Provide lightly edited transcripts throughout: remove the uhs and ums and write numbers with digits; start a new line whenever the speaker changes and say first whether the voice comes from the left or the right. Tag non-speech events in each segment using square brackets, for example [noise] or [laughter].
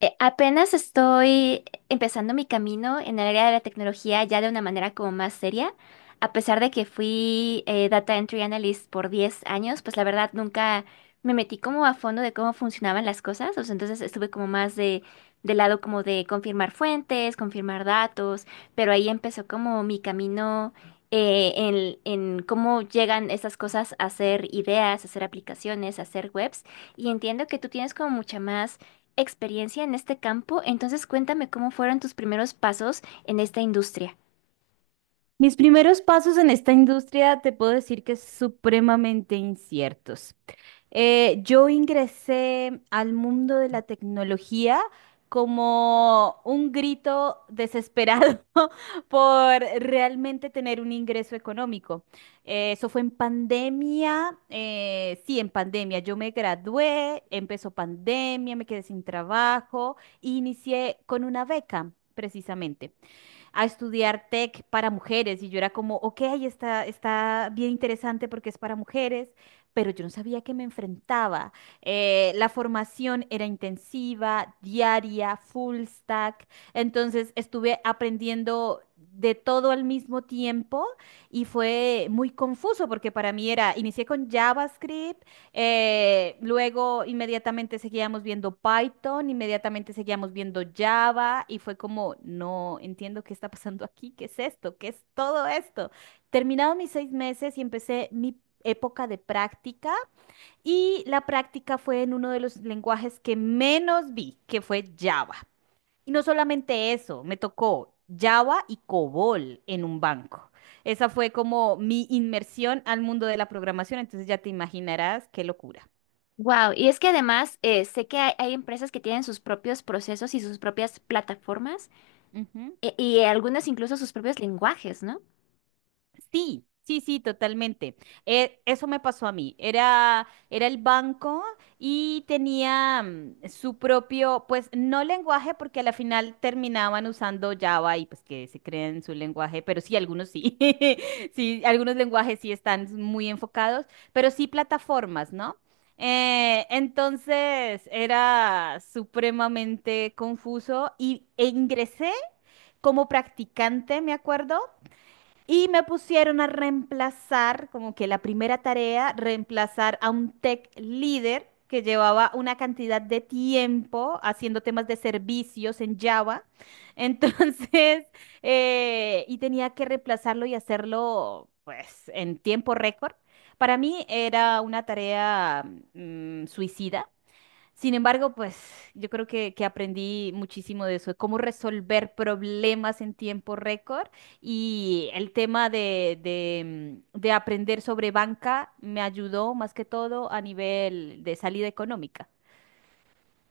left: Apenas estoy empezando mi camino en el área de la tecnología ya de una manera como más seria. A pesar de que fui Data Entry Analyst por 10 años, pues la verdad nunca me metí como a fondo de cómo funcionaban las cosas. O sea, entonces estuve como más de, del lado como de confirmar fuentes, confirmar datos, pero ahí empezó como mi camino en cómo llegan estas cosas a ser ideas, a ser aplicaciones, a ser webs. Y entiendo que tú tienes como mucha más experiencia en este campo, entonces cuéntame cómo fueron tus primeros pasos en esta industria.
right: Mis primeros pasos en esta industria te puedo decir que es supremamente inciertos. Yo ingresé al mundo de la tecnología como un grito desesperado [laughs] por realmente tener un ingreso económico. Eso fue en pandemia, sí, en pandemia. Yo me gradué, empezó pandemia, me quedé sin trabajo e inicié con una beca, precisamente a estudiar tech para mujeres y yo era como, ok, está bien interesante porque es para mujeres, pero yo no sabía que me enfrentaba. La formación era intensiva, diaria, full stack, entonces estuve aprendiendo de todo al mismo tiempo y fue muy confuso porque para mí era, inicié con JavaScript, luego inmediatamente seguíamos viendo Python, inmediatamente seguíamos viendo Java y fue como, no entiendo qué está pasando aquí, qué es esto, qué es todo esto. Terminados mis 6 meses y empecé mi época de práctica, y la práctica fue en uno de los lenguajes que menos vi, que fue Java. Y no solamente eso, me tocó Java y COBOL en un banco. Esa fue como mi inmersión al mundo de la programación, entonces ya te imaginarás qué locura.
left: Wow, y es que además sé que hay empresas que tienen sus propios procesos y sus propias plataformas
right: Ujú.
left: y algunas incluso sus propios lenguajes, ¿no?
right: Sí, sí, sí, totalmente. Eso me pasó a mí. Era el banco y tenía su propio, pues no lenguaje, porque a la final terminaban usando Java y pues que se creen su lenguaje, pero sí, algunos sí. [laughs] Sí, algunos lenguajes sí están muy enfocados, pero sí plataformas, ¿no? Entonces era supremamente confuso y ingresé como practicante, me acuerdo. Y me pusieron a reemplazar, como que la primera tarea, reemplazar a un tech líder que llevaba una cantidad de tiempo haciendo temas de servicios en Java. Entonces, [laughs] y tenía que reemplazarlo y hacerlo, pues, en tiempo récord. Para mí era una tarea suicida. Sin embargo, pues yo creo que aprendí muchísimo de eso, de cómo resolver problemas en tiempo récord, y el tema de de aprender sobre banca me ayudó más que todo a nivel de salida económica.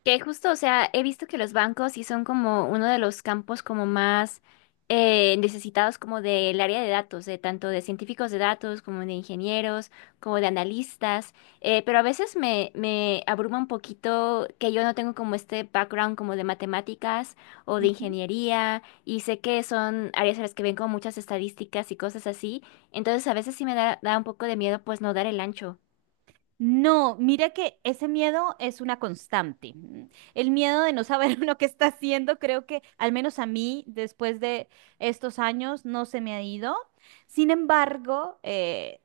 left: Que justo, o sea, he visto que los bancos sí son como uno de los campos como más necesitados como del área de datos, de tanto de científicos de datos como de ingenieros, como de analistas, pero a veces me abruma un poquito que yo no tengo como este background como de matemáticas o de
right: Ujú.
left: ingeniería y sé que son áreas en las que ven como muchas estadísticas y cosas así, entonces a veces sí me da, da un poco de miedo pues no dar el ancho.
right: No, mira que ese miedo es una constante. Mm. El miedo de no saber [laughs] uno qué está haciendo, creo que al menos a mí, después de estos años, no se me ha ido. Sin embargo,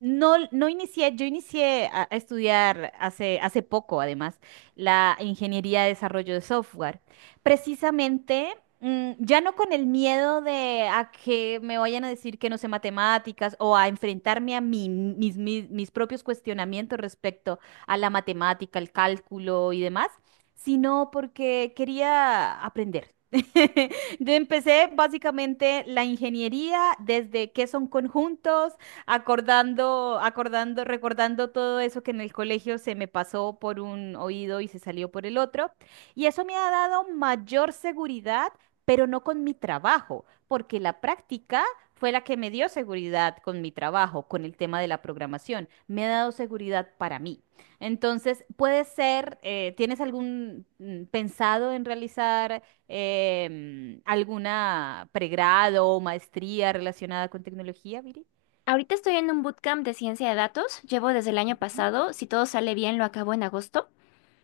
right: no, no inicié, yo inicié a estudiar hace, poco, además, la ingeniería de desarrollo de software. Precisamente, ya no con el miedo de a que me vayan a decir que no sé matemáticas o a enfrentarme a mis propios cuestionamientos respecto a la matemática, el cálculo y demás, sino porque quería aprender. [laughs] Yo empecé básicamente la ingeniería desde qué son conjuntos, recordando todo eso que en el colegio se me pasó por un oído y se salió por el otro. Y eso me ha dado mayor seguridad, pero no con mi trabajo, porque la práctica fue la que me dio seguridad con mi trabajo, con el tema de la programación. Me ha dado seguridad para mí. Entonces, puede ser, ¿tienes algún pensado en realizar alguna pregrado o maestría relacionada con tecnología, Viri?
left: Ahorita estoy en un bootcamp de ciencia de datos, llevo desde el año pasado, si todo sale bien lo acabo en agosto,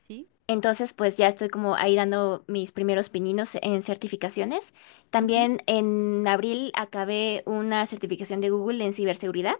right: Sí.
left: entonces pues ya estoy como ahí dando mis primeros pininos en certificaciones.
right: Ujú.
left: También en abril acabé una certificación de Google en ciberseguridad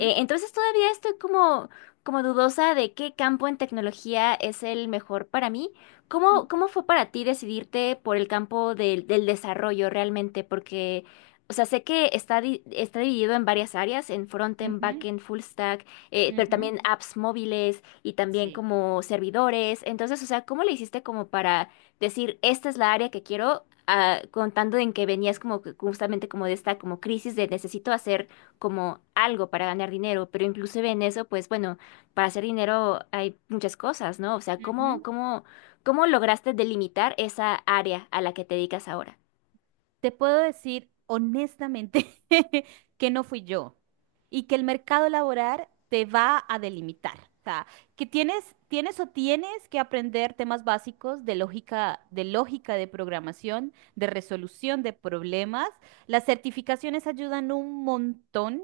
left: entonces todavía estoy como, como dudosa de qué campo en tecnología es el mejor para mí. ¿Cómo,
right: Ujú.
left: cómo fue para ti decidirte por el campo del, del desarrollo realmente? Porque, o sea, sé que está, está dividido en varias áreas, en frontend,
right: Ujú.
left: backend, full stack, pero
right: Ujú.
left: también apps móviles y también
right: Sí.
left: como servidores. Entonces, o sea, ¿cómo le hiciste como para decir, esta es la área que quiero? Ah, contando en que venías como que justamente como de esta como crisis de necesito hacer como algo para ganar dinero, pero inclusive en eso, pues bueno, para hacer dinero hay muchas cosas, ¿no? O sea, ¿cómo,
right: Ujú.
left: cómo, cómo lograste delimitar esa área a la que te dedicas ahora?
right: Te puedo decir honestamente [laughs] que no fui yo y que el mercado laboral te va a delimitar. O sea, que tienes, tienes o tienes que aprender temas básicos de lógica, de lógica de programación, de resolución de problemas. Las certificaciones ayudan un montón.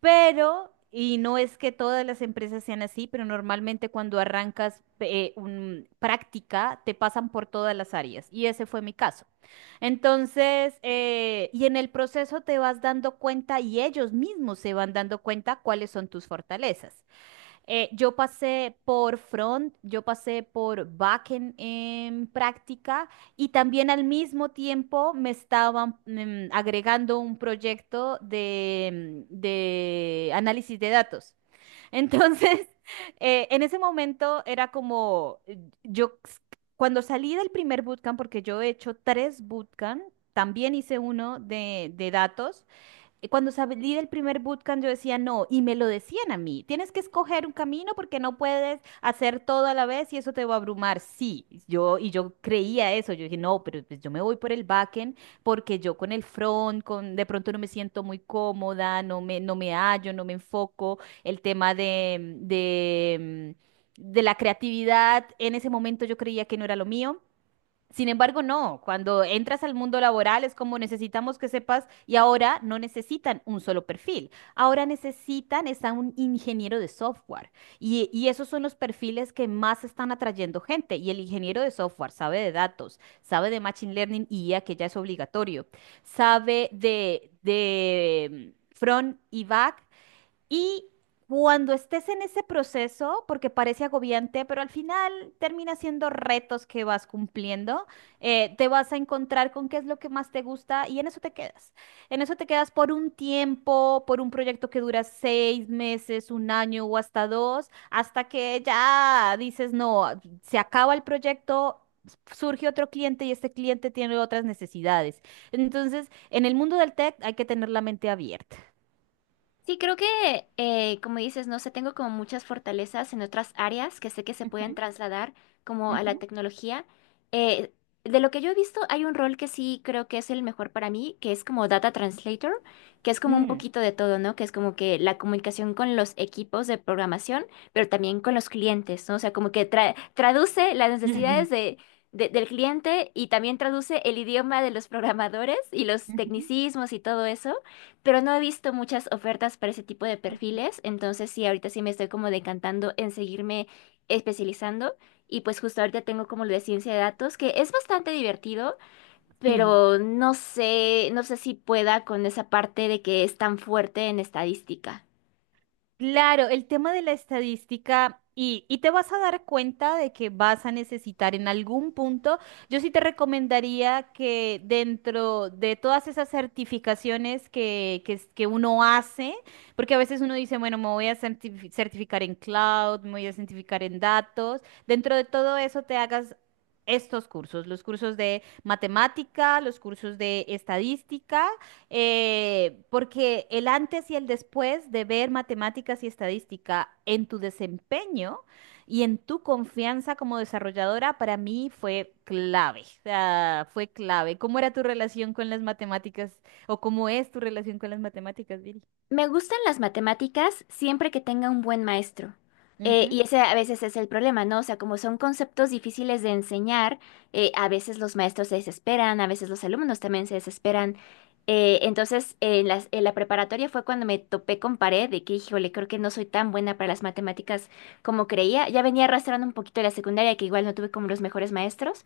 right: Pero, y no es que todas las empresas sean así, pero normalmente cuando arrancas práctica, te pasan por todas las áreas. Y ese fue mi caso. Entonces, y en el proceso te vas dando cuenta y ellos mismos se van dando cuenta cuáles son tus fortalezas. Yo pasé por front, yo pasé por backend en práctica, y también al mismo tiempo me estaban agregando un proyecto de análisis de datos. Entonces, [laughs] en ese momento era como, cuando salí del primer bootcamp, porque yo he hecho tres bootcamp, también hice uno de datos. Cuando salí del primer bootcamp, yo decía no, y me lo decían a mí, tienes que escoger un camino porque no puedes hacer todo a la vez y eso te va a abrumar. Sí, yo creía eso, yo dije, no, pero pues, yo me voy por el backend porque yo con el front, con de pronto no me siento muy cómoda, no me hallo, no me enfoco, el tema de la creatividad, en ese momento yo creía que no era lo mío. Sin embargo, no, cuando entras al mundo laboral es como necesitamos que sepas y ahora no necesitan un solo perfil, ahora necesitan es a un ingeniero de software, y esos son los perfiles que más están atrayendo gente, y el ingeniero de software sabe de datos, sabe de Machine Learning y IA, que ya es obligatorio, sabe front y back, y cuando estés en ese proceso, porque parece agobiante, pero al final termina siendo retos que vas cumpliendo, te vas a encontrar con qué es lo que más te gusta y en eso te quedas. En eso te quedas por un tiempo, por un proyecto que dura 6 meses, un año o hasta dos, hasta que ya dices, no, se acaba el proyecto. Surge otro cliente y este cliente tiene otras necesidades. Entonces, en el mundo del tech hay que tener la mente abierta.
left: Sí, creo que, como dices, no sé, tengo como muchas fortalezas en otras áreas que sé que se pueden
right: Ujú.
left: trasladar como a la
right: Ujú.
left: tecnología. Eh, de lo que yo he visto, hay un rol que sí creo que es el mejor para mí, que es como Data Translator, que es como un
right: Mm.
left: poquito de todo, ¿no? Que es como que la comunicación con los equipos de programación, pero también con los clientes, ¿no? O sea, como que traduce las
right: Ujú.
left: necesidades de del cliente y también traduce el idioma de los programadores y los
right: Ujú.
left: tecnicismos y todo eso, pero no he visto muchas ofertas para ese tipo de
right: Ujú.
left: perfiles, entonces sí, ahorita sí me estoy como decantando en seguirme especializando y pues justo ahorita tengo como lo de ciencia de datos, que es bastante divertido,
right: Sí.
left: pero no sé, no sé si pueda con esa parte de que es tan fuerte en estadística.
right: Claro, el tema de la estadística, y te vas a dar cuenta de que vas a necesitar en algún punto, yo sí te recomendaría que dentro de todas esas certificaciones que uno hace, porque a veces uno dice, bueno, me voy a certificar en cloud, me voy a certificar en datos, dentro de todo eso te hagas... Estos cursos, los cursos de matemática, los cursos de estadística. Porque el antes y el después de ver matemáticas y estadística en tu desempeño y en tu confianza como desarrolladora para mí fue clave. O sea, fue clave. ¿Cómo era tu relación con las matemáticas, o cómo es tu relación con las matemáticas, Viri?
left: Me gustan las matemáticas siempre que tenga un buen maestro.
right: Ujú.
left: Y ese a veces es el problema, ¿no? O sea, como son conceptos difíciles de enseñar, a veces los maestros se desesperan, a veces los alumnos también se desesperan. Entonces, en la preparatoria fue cuando me topé con pared de que, híjole, creo que no soy tan buena para las matemáticas como creía. Ya venía arrastrando un poquito la secundaria, que igual no tuve como los mejores maestros.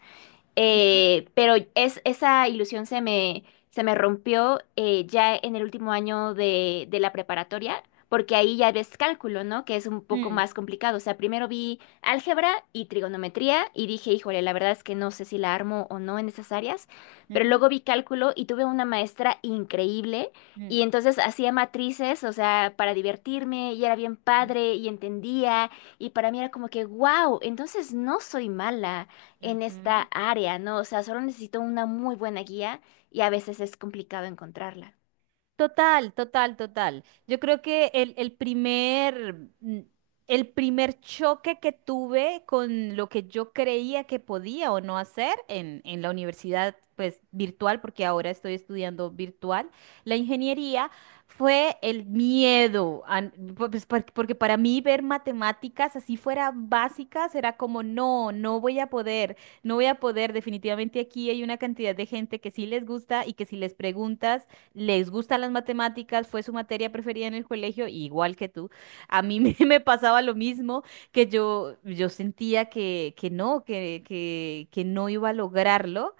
right: Ujú.
left: Pero es, esa ilusión se me rompió ya en el último año de la preparatoria, porque ahí ya ves cálculo, ¿no? Que es un poco
right: Mm.
left: más complicado. O sea, primero vi álgebra y trigonometría y dije, híjole, la verdad es que no sé si la armo o no en esas áreas, pero
right: Ujú.
left: luego vi cálculo y tuve una maestra increíble. Y
right: Mm.
left: entonces hacía matrices, o sea, para divertirme, y era bien padre, y entendía, y para mí era como que, wow, entonces no soy mala en esta
right: Ujú.
left: área, ¿no? O sea, solo necesito una muy buena guía y a veces es complicado encontrarla.
right: Total, total, total. Yo creo que mm, el primer choque que tuve con lo que yo creía que podía o no hacer en, la universidad, pues virtual, porque ahora estoy estudiando virtual, la ingeniería, fue el miedo. A n- po- pues, por- Porque para mí ver matemáticas así fuera básicas era como, no, no voy a poder, no voy a poder. Definitivamente aquí hay una cantidad de gente que sí les gusta y que si les preguntas les gustan las matemáticas, fue su materia preferida en el colegio, igual que tú. A mí me, [laughs] me pasaba lo mismo, que yo sentía que no iba a lograrlo.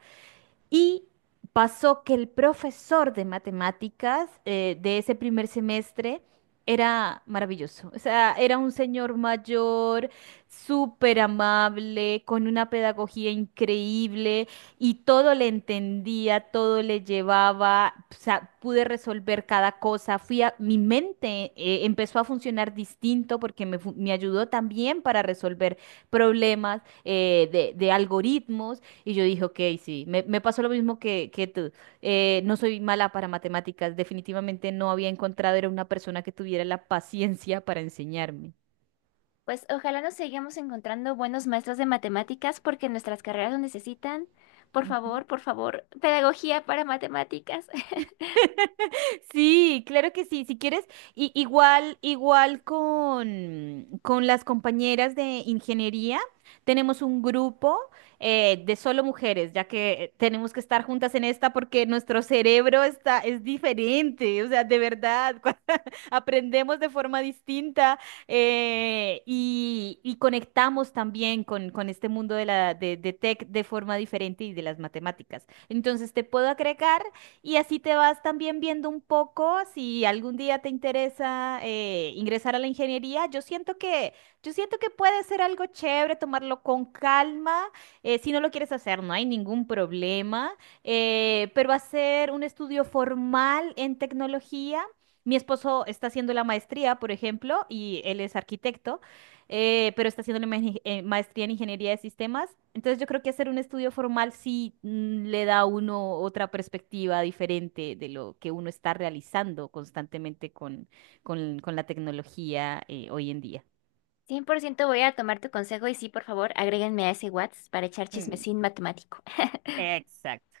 right: Y pasó que el profesor de matemáticas, de ese primer semestre, era maravilloso. O sea, era un señor mayor, súper amable, con una pedagogía increíble, y todo le entendía, todo le llevaba. O sea, pude resolver cada cosa. Mi mente empezó a funcionar distinto porque me ayudó también para resolver problemas de algoritmos. Y yo dije, ok, sí, me pasó lo mismo que tú. No soy mala para matemáticas, definitivamente no había encontrado, era una persona que tuviera la paciencia para enseñarme.
left: Pues ojalá nos sigamos encontrando buenos maestros de matemáticas porque nuestras carreras lo necesitan.
right: Ujú.
left: Por favor, pedagogía para matemáticas.
right: [laughs] Sí, claro que sí, si quieres, igual con las compañeras de ingeniería, tenemos un grupo de solo mujeres, ya que tenemos que estar juntas en esta porque nuestro cerebro es diferente, o sea, de verdad, [laughs] aprendemos de forma distinta, y conectamos también con este mundo de tech de forma diferente y de las matemáticas. Entonces, te puedo agregar. Y así te vas también viendo un poco si algún día te interesa ingresar a la ingeniería. Yo siento que puede ser algo chévere tomarlo con calma. Si no lo quieres hacer, no hay ningún problema. Pero hacer un estudio formal en tecnología. Mi esposo está haciendo la maestría, por ejemplo, y él es arquitecto, pero está haciendo la maestría en ingeniería de sistemas. Entonces yo creo que hacer un estudio formal sí le da a uno otra perspectiva diferente de lo que uno está realizando constantemente con la tecnología hoy en día.
left: [laughs] 100% voy a tomar tu consejo y sí, por favor, agréguenme a ese WhatsApp para echar
right: Mm.
left: chismecín matemático.
right: Exacto.